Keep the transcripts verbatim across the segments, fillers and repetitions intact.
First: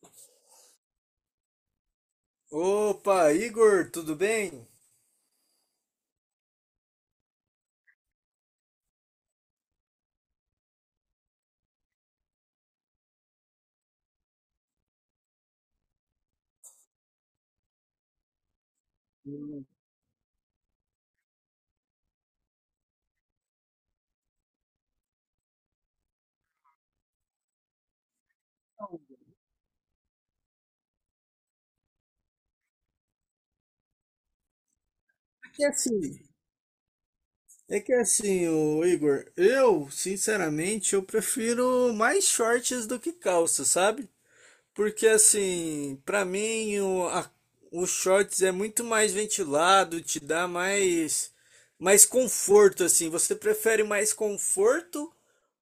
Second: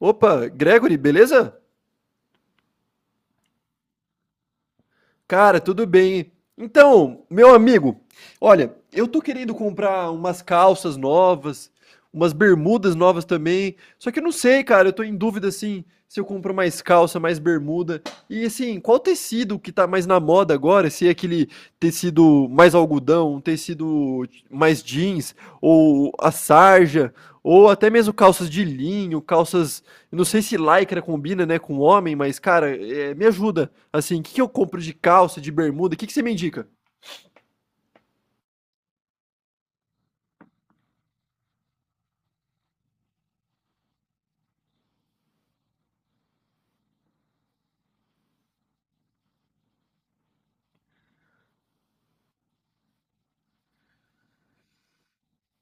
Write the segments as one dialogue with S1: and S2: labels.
S1: Opa, Gregory, beleza?
S2: Opa, Igor, tudo bem?
S1: Cara, tudo bem. Então, meu amigo, olha, eu tô querendo comprar umas calças novas, umas bermudas novas também. Só que eu não sei, cara, eu tô em dúvida assim, se eu compro mais calça, mais bermuda. E assim, qual tecido que tá mais na moda agora? Se é aquele tecido mais algodão, um tecido mais jeans, ou a sarja, ou até mesmo calças de linho, calças. Não sei se lycra combina, né, com homem, mas, cara, é, me ajuda. Assim, o que, que eu compro de calça,
S2: É
S1: de
S2: que
S1: bermuda? O
S2: assim,
S1: que, que você me indica?
S2: é que assim, ô Igor, eu, sinceramente, eu prefiro mais shorts do que calça, sabe? Porque assim, pra mim o, a- o shorts é muito mais ventilado, te dá mais mais conforto assim. Você prefere mais conforto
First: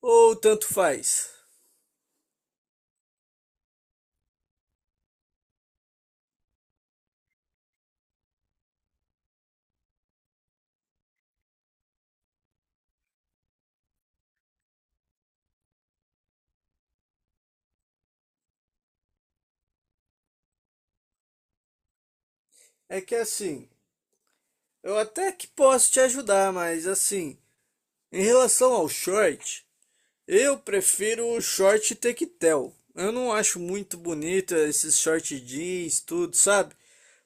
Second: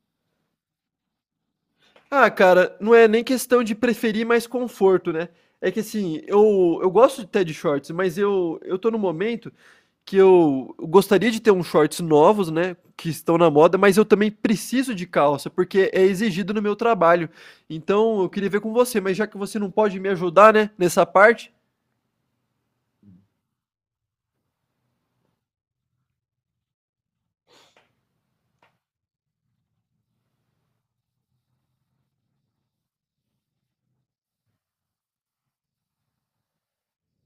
S2: ou tanto faz?
S1: Ah, cara, não é nem questão de preferir mais conforto, né? É que assim, eu, eu gosto até de shorts, mas eu, eu tô num momento que eu gostaria de ter uns shorts novos, né? Que estão na moda, mas eu também preciso de calça, porque é exigido no meu trabalho. Então eu queria ver com você, mas já que você não pode me ajudar, né, nessa parte.
S2: É que assim, eu até que posso te ajudar, mas assim, em relação ao short, eu prefiro o short tectel. Eu não acho muito bonito esses short jeans, tudo, sabe?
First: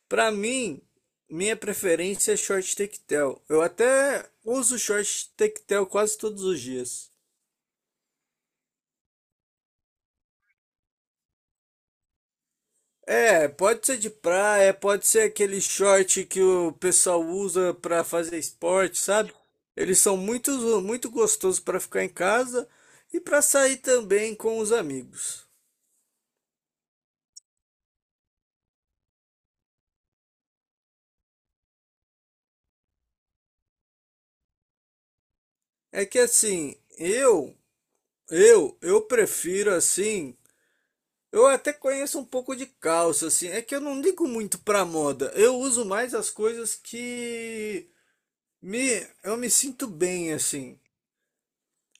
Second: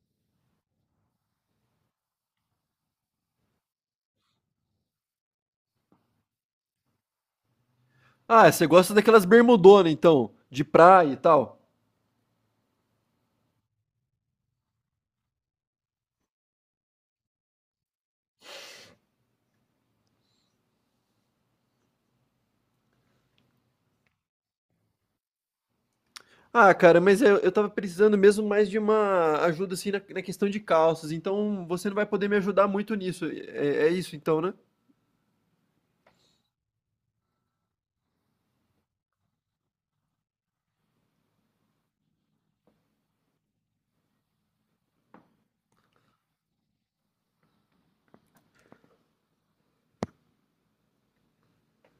S2: Pra mim, minha preferência é short tectel. Eu até uso short tectel quase todos os dias.
S1: Ah, você gosta daquelas bermudonas, então, de praia e tal.
S2: É, pode ser de praia, pode ser aquele short que o pessoal usa pra fazer esporte, sabe? Eles são muito, muito gostosos pra ficar em casa e pra sair também com os amigos.
S1: Ah, cara, mas eu, eu tava precisando mesmo mais de uma ajuda, assim, na, na questão de calças. Então, você não vai poder me ajudar muito nisso. É, é isso, então, né?
S2: É que assim, eu Eu, eu prefiro assim. Eu até conheço um pouco de calça, assim. É que eu não ligo muito pra moda. Eu uso mais as coisas que me, eu me sinto bem, assim.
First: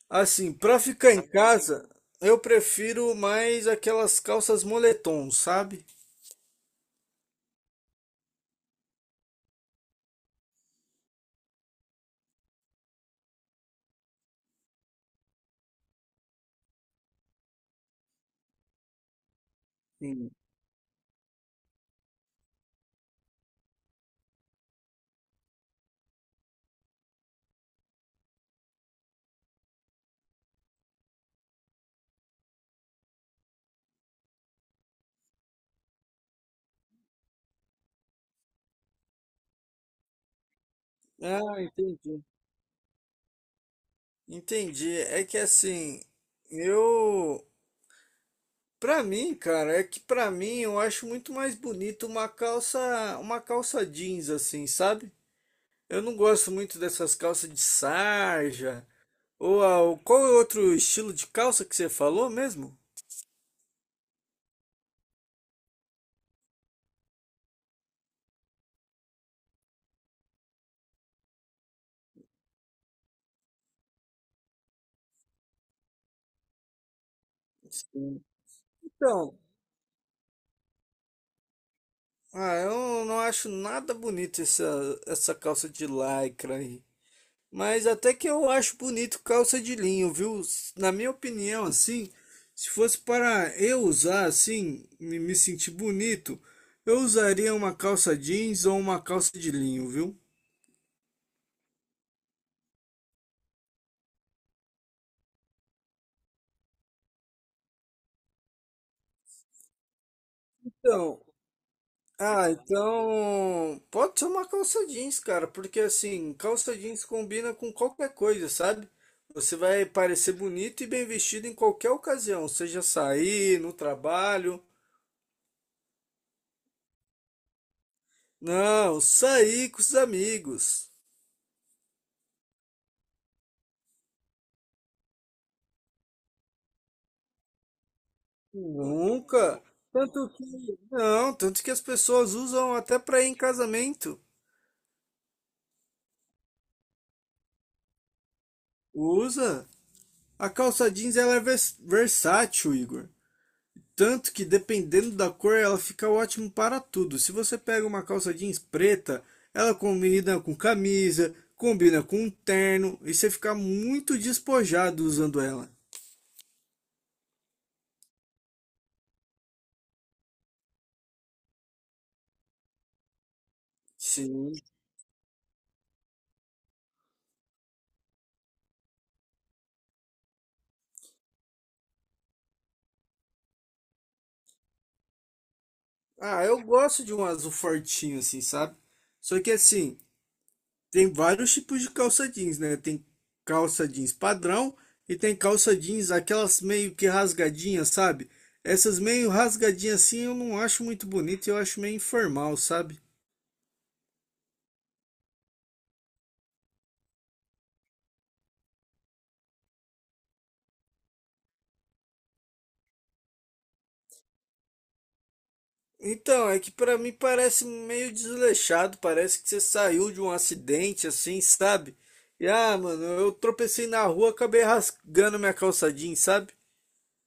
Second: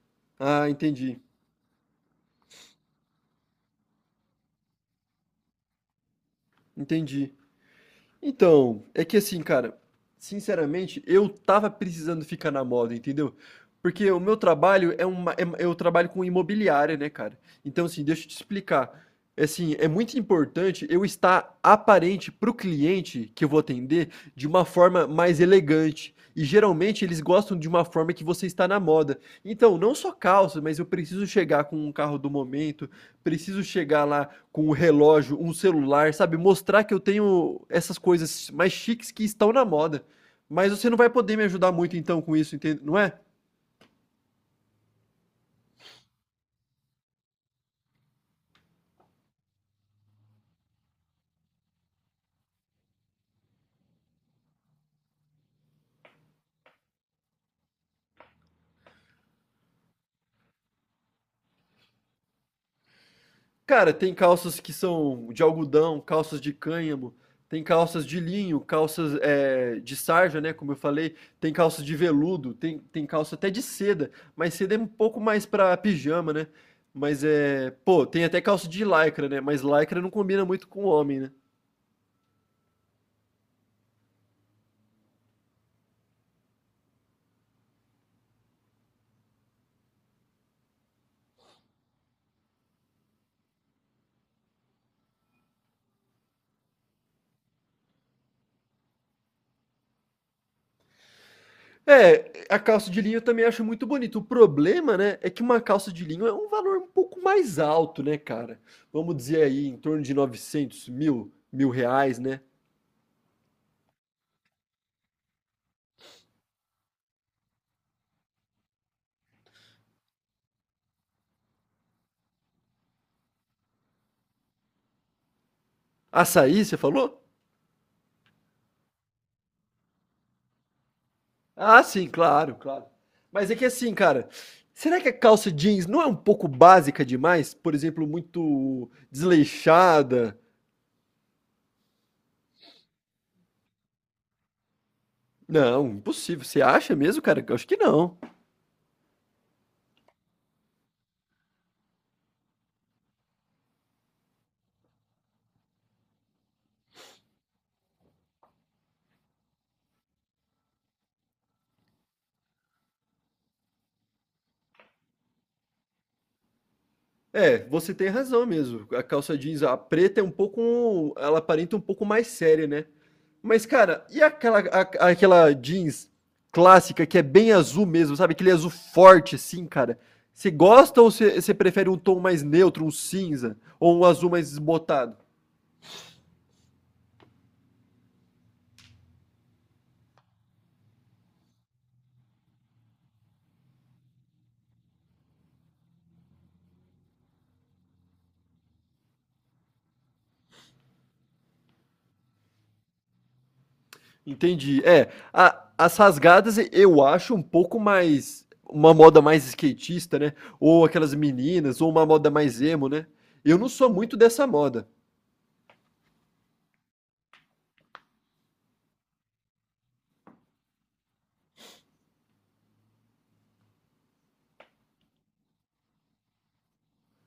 S2: Assim,
S1: Ah,
S2: pra ficar
S1: entendi.
S2: em casa, eu prefiro mais aquelas calças moletom, sabe?
S1: Entendi. Então, é que assim, cara, sinceramente, eu tava precisando ficar na moda, entendeu? Porque o meu trabalho é uma, é- eu trabalho com imobiliária, né, cara? Então, assim, deixa eu te explicar. É assim, é muito
S2: Sim.
S1: importante eu estar aparente pro cliente que eu vou atender de uma forma mais elegante. E geralmente eles gostam de uma forma que você está na moda. Então, não só calça, mas eu preciso chegar com um carro do momento, preciso chegar lá com o relógio, um celular, sabe? Mostrar que eu tenho essas coisas mais chiques que estão na moda. Mas você não vai poder me
S2: Ah,
S1: ajudar muito então
S2: entendi.
S1: com isso, entende? Não é?
S2: Entendi. É que assim, eu, pra mim, cara, é que pra mim eu acho muito mais bonito uma calça, uma calça jeans, assim, sabe? Eu não gosto muito dessas calças de sarja. Ou a- qual é outro estilo de calça que você falou mesmo?
S1: Cara, tem calças que são de algodão, calças de cânhamo, tem calças de linho, calças é, de sarja, né? Como eu falei, tem calças de veludo, tem, tem calça até de seda, mas seda é um pouco mais pra pijama, né? Mas é. Pô,
S2: Sim.
S1: tem até calça de lycra,
S2: Então,
S1: né? Mas lycra não combina muito com homem, né?
S2: ah, eu não acho nada bonito essa, essa calça de lycra aí. Mas até que eu acho bonito calça de linho, viu? S- Na minha opinião, assim, se fosse para eu usar assim, me, me sentir bonito, eu usaria uma calça jeans ou uma calça de linho, viu?
S1: É, a calça de linho eu também acho muito bonito. O problema, né, é que uma calça de linho é um valor um pouco mais alto, né, cara? Vamos dizer aí, em torno de novecentos
S2: Então,
S1: mil, mil reais, né?
S2: ah, então pode ser uma calça jeans, cara, porque assim, calça jeans combina com qualquer coisa, sabe? Você vai parecer bonito e bem vestido em qualquer ocasião, seja sair, no trabalho.
S1: Açaí, você falou?
S2: Não, sair com os amigos.
S1: Ah, sim, claro, claro. Mas é que assim, cara, será que a calça jeans não é um pouco básica demais? Por exemplo, muito
S2: Nunca. Tanto
S1: desleixada?
S2: que, não, tanto que as pessoas usam até pra ir em casamento.
S1: Não, impossível. Você acha mesmo, cara? Eu acho que não.
S2: Usa. A calça jeans ela é vers- versátil, Igor. Tanto que dependendo da cor, ela fica ótimo para tudo. Se você pega uma calça jeans preta, ela combina com camisa, combina com um terno e você fica muito despojado usando ela.
S1: É, você tem razão mesmo. A calça jeans, a preta é um pouco, ela aparenta um pouco mais séria, né? Mas, cara, e
S2: Sim.
S1: aquela, a- aquela jeans clássica que é bem azul mesmo, sabe? Aquele azul forte, assim, cara. Você gosta ou você você prefere um tom mais neutro, um cinza, ou um azul mais esbotado?
S2: Ah, eu gosto de um azul fortinho assim, sabe? Só que assim, tem vários tipos de calça jeans, né? Tem calça jeans padrão e tem calça jeans aquelas meio que rasgadinhas, sabe? Essas meio rasgadinhas assim eu não acho muito bonito, eu acho meio informal, sabe?
S1: Entendi. É, a- as rasgadas eu acho um pouco mais. Uma moda mais skatista, né? Ou aquelas meninas, ou uma moda mais emo, né? Eu não sou muito dessa moda.
S2: Então, é que pra mim parece meio desleixado, parece que você saiu de um acidente assim, sabe? E ah, mano, eu tropecei na rua, acabei rasgando minha calça jeans, sabe?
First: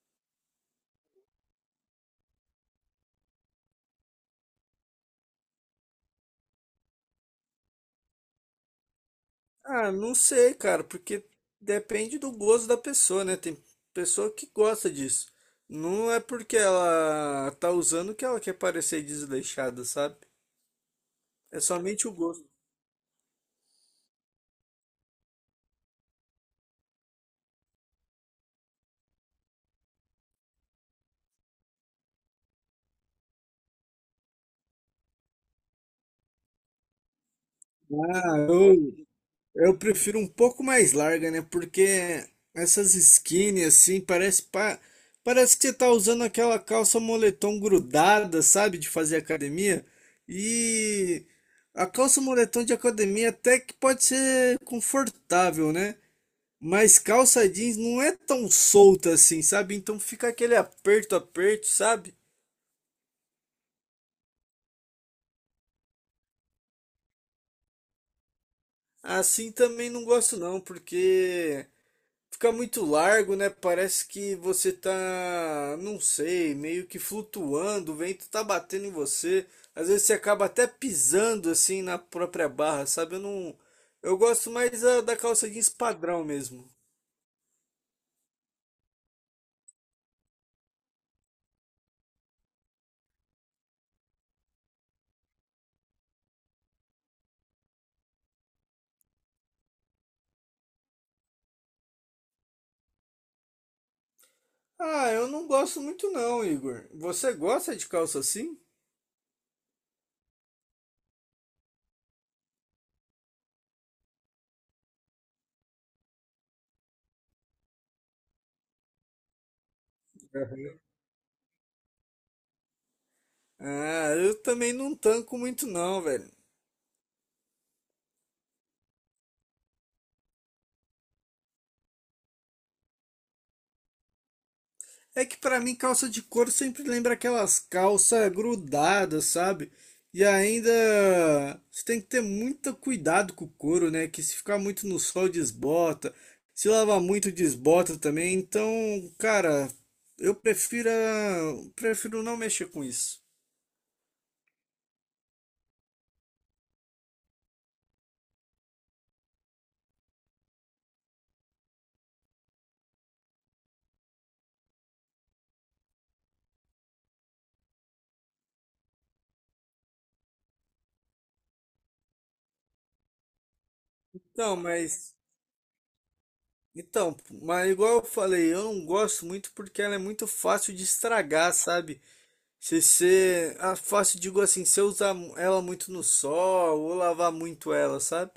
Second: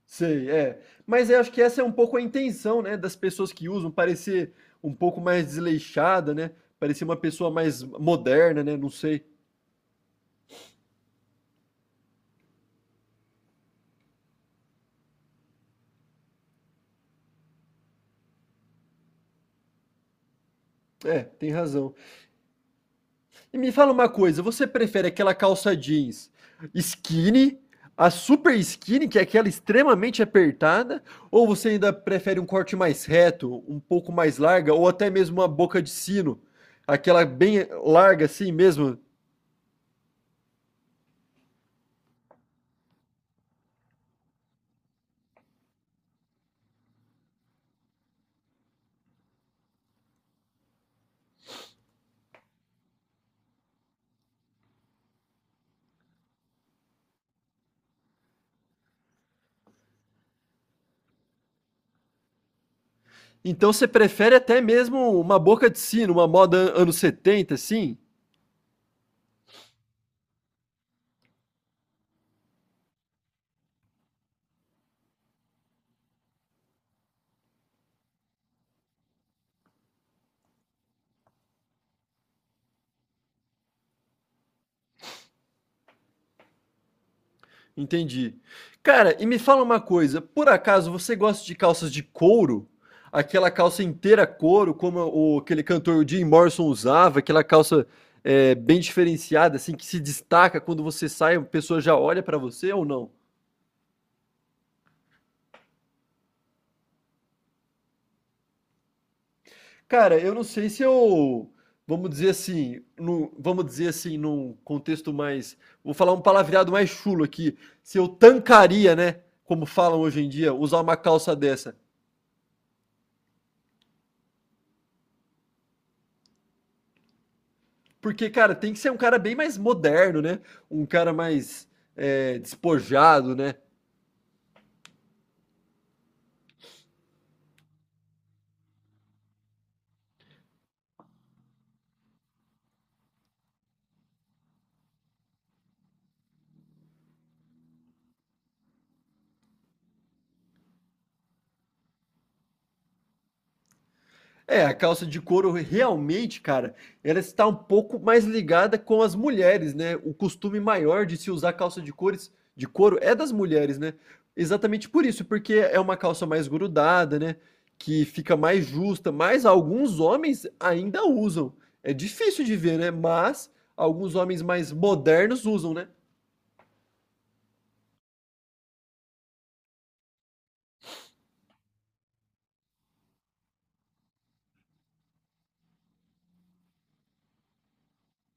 S1: Sei, é. Mas eu acho que essa é um pouco a intenção, né, das pessoas que usam, parecer um pouco mais desleixada, né? Parecer uma pessoa mais moderna, né? Não sei.
S2: Ah, não sei, cara, porque depende do gosto da pessoa, né? Tem pessoa que gosta disso. Não é porque ela tá usando que ela quer parecer desleixada, sabe?
S1: É, tem
S2: É
S1: razão.
S2: somente o gosto.
S1: E me fala uma coisa, você prefere aquela calça jeans skinny, a super skinny, que é aquela extremamente apertada, ou você ainda prefere um corte mais reto, um pouco mais larga, ou até mesmo uma boca de sino, aquela bem larga
S2: Ah,
S1: assim
S2: eu
S1: mesmo,
S2: Eu prefiro um pouco mais larga, né? Porque essas skinny assim, parece pa... parece que você tá usando aquela calça moletom grudada, sabe? De fazer academia. E a calça moletom de academia até que pode ser confortável, né? Mas calça jeans não é tão solta assim, sabe? Então fica aquele aperto, aperto, sabe?
S1: então você prefere até mesmo uma boca de sino, uma moda an- anos setenta, assim?
S2: Assim também não gosto não, porque fica muito largo, né? Parece que você tá, não sei, meio que flutuando, o vento tá batendo em você. Às vezes você acaba até pisando assim na própria barra, sabe? Eu não, eu gosto mais da, da calça jeans padrão mesmo.
S1: Entendi. Cara, e me fala uma coisa, por acaso você gosta de calças de couro? Aquela calça inteira couro, como o, aquele cantor Jim Morrison usava, aquela calça é, bem diferenciada, assim, que se destaca quando você sai, a pessoa já olha pra você ou não?
S2: Ah, eu não gosto muito não, Igor. Você gosta de calça assim?
S1: Cara, eu não sei se eu, vamos dizer assim, num, vamos dizer assim, num contexto mais, vou falar um palavreado mais chulo aqui, se eu tancaria, né, como falam hoje em dia,
S2: Aham.
S1: usar uma calça dessa.
S2: Ah, eu também não tanco muito não, velho.
S1: Porque, cara, tem que ser um cara bem mais moderno, né? Um cara mais é, despojado, né?
S2: É que pra mim calça de couro sempre lembra aquelas calças grudadas, sabe? E ainda você tem que ter muito cuidado com o couro, né? Que se ficar muito no sol desbota, se lavar muito desbota também. Então, cara, eu prefiro a- prefiro não mexer com isso.
S1: É, a calça de couro realmente, cara, ela está um pouco mais ligada com as mulheres, né? O costume maior de se usar calça de cores de couro é das mulheres, né? Exatamente por isso, porque é uma calça mais grudada, né? Que fica mais justa, mas alguns homens ainda usam. É difícil de ver, né? Mas alguns homens
S2: Então,
S1: mais
S2: mas
S1: modernos usam, né?
S2: então, mas igual eu falei, eu não gosto muito porque ela é muito fácil de estragar, sabe? Se você. Ah, fácil, digo assim, se eu usar ela muito no sol ou lavar muito ela, sabe?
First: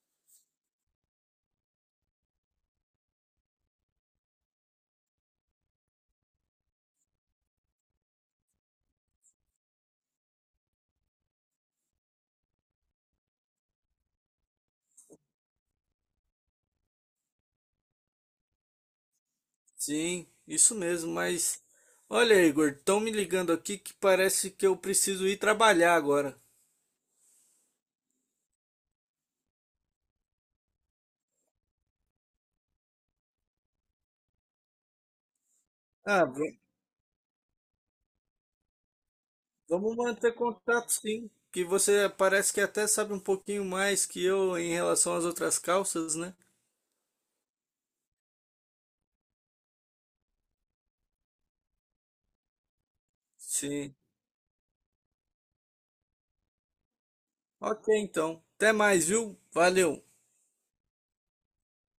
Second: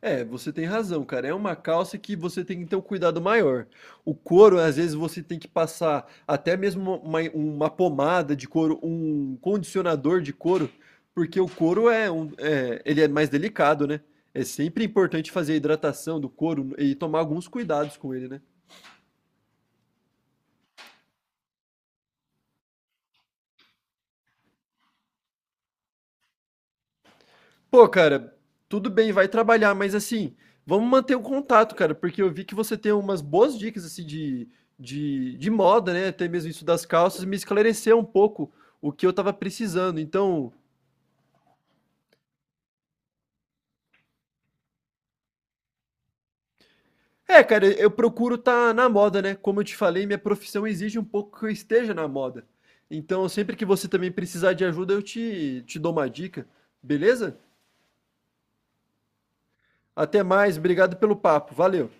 S1: É, você tem razão, cara. É uma calça que você tem que ter um cuidado maior. O couro, às vezes, você tem que passar até mesmo uma, uma pomada de couro, um condicionador de couro, porque o couro é um, é, ele é mais delicado, né? É sempre importante fazer a hidratação do couro e tomar alguns cuidados com ele, né?
S2: Sim, isso mesmo, mas. Olha, Igor, estão me ligando aqui que parece que eu preciso ir trabalhar agora.
S1: Pô, cara, tudo bem, vai trabalhar, mas assim, vamos manter o contato, cara, porque eu vi que você tem umas boas dicas assim de, de, de moda, né?
S2: Ah,
S1: Até mesmo
S2: v-
S1: isso das calças, me esclareceu um pouco o que eu tava
S2: Vamos
S1: precisando.
S2: manter
S1: Então,
S2: contato, sim. Que você parece que até sabe um pouquinho mais que eu em relação às outras calças, né?
S1: é, cara, eu procuro estar na moda, né? Como eu te falei, minha profissão exige um pouco que eu esteja na moda. Então, sempre que você
S2: Sim.
S1: também precisar de ajuda, eu te, te dou uma dica, beleza?
S2: Ok, então. Até mais, viu? Valeu.
S1: Até mais, obrigado pelo papo, valeu.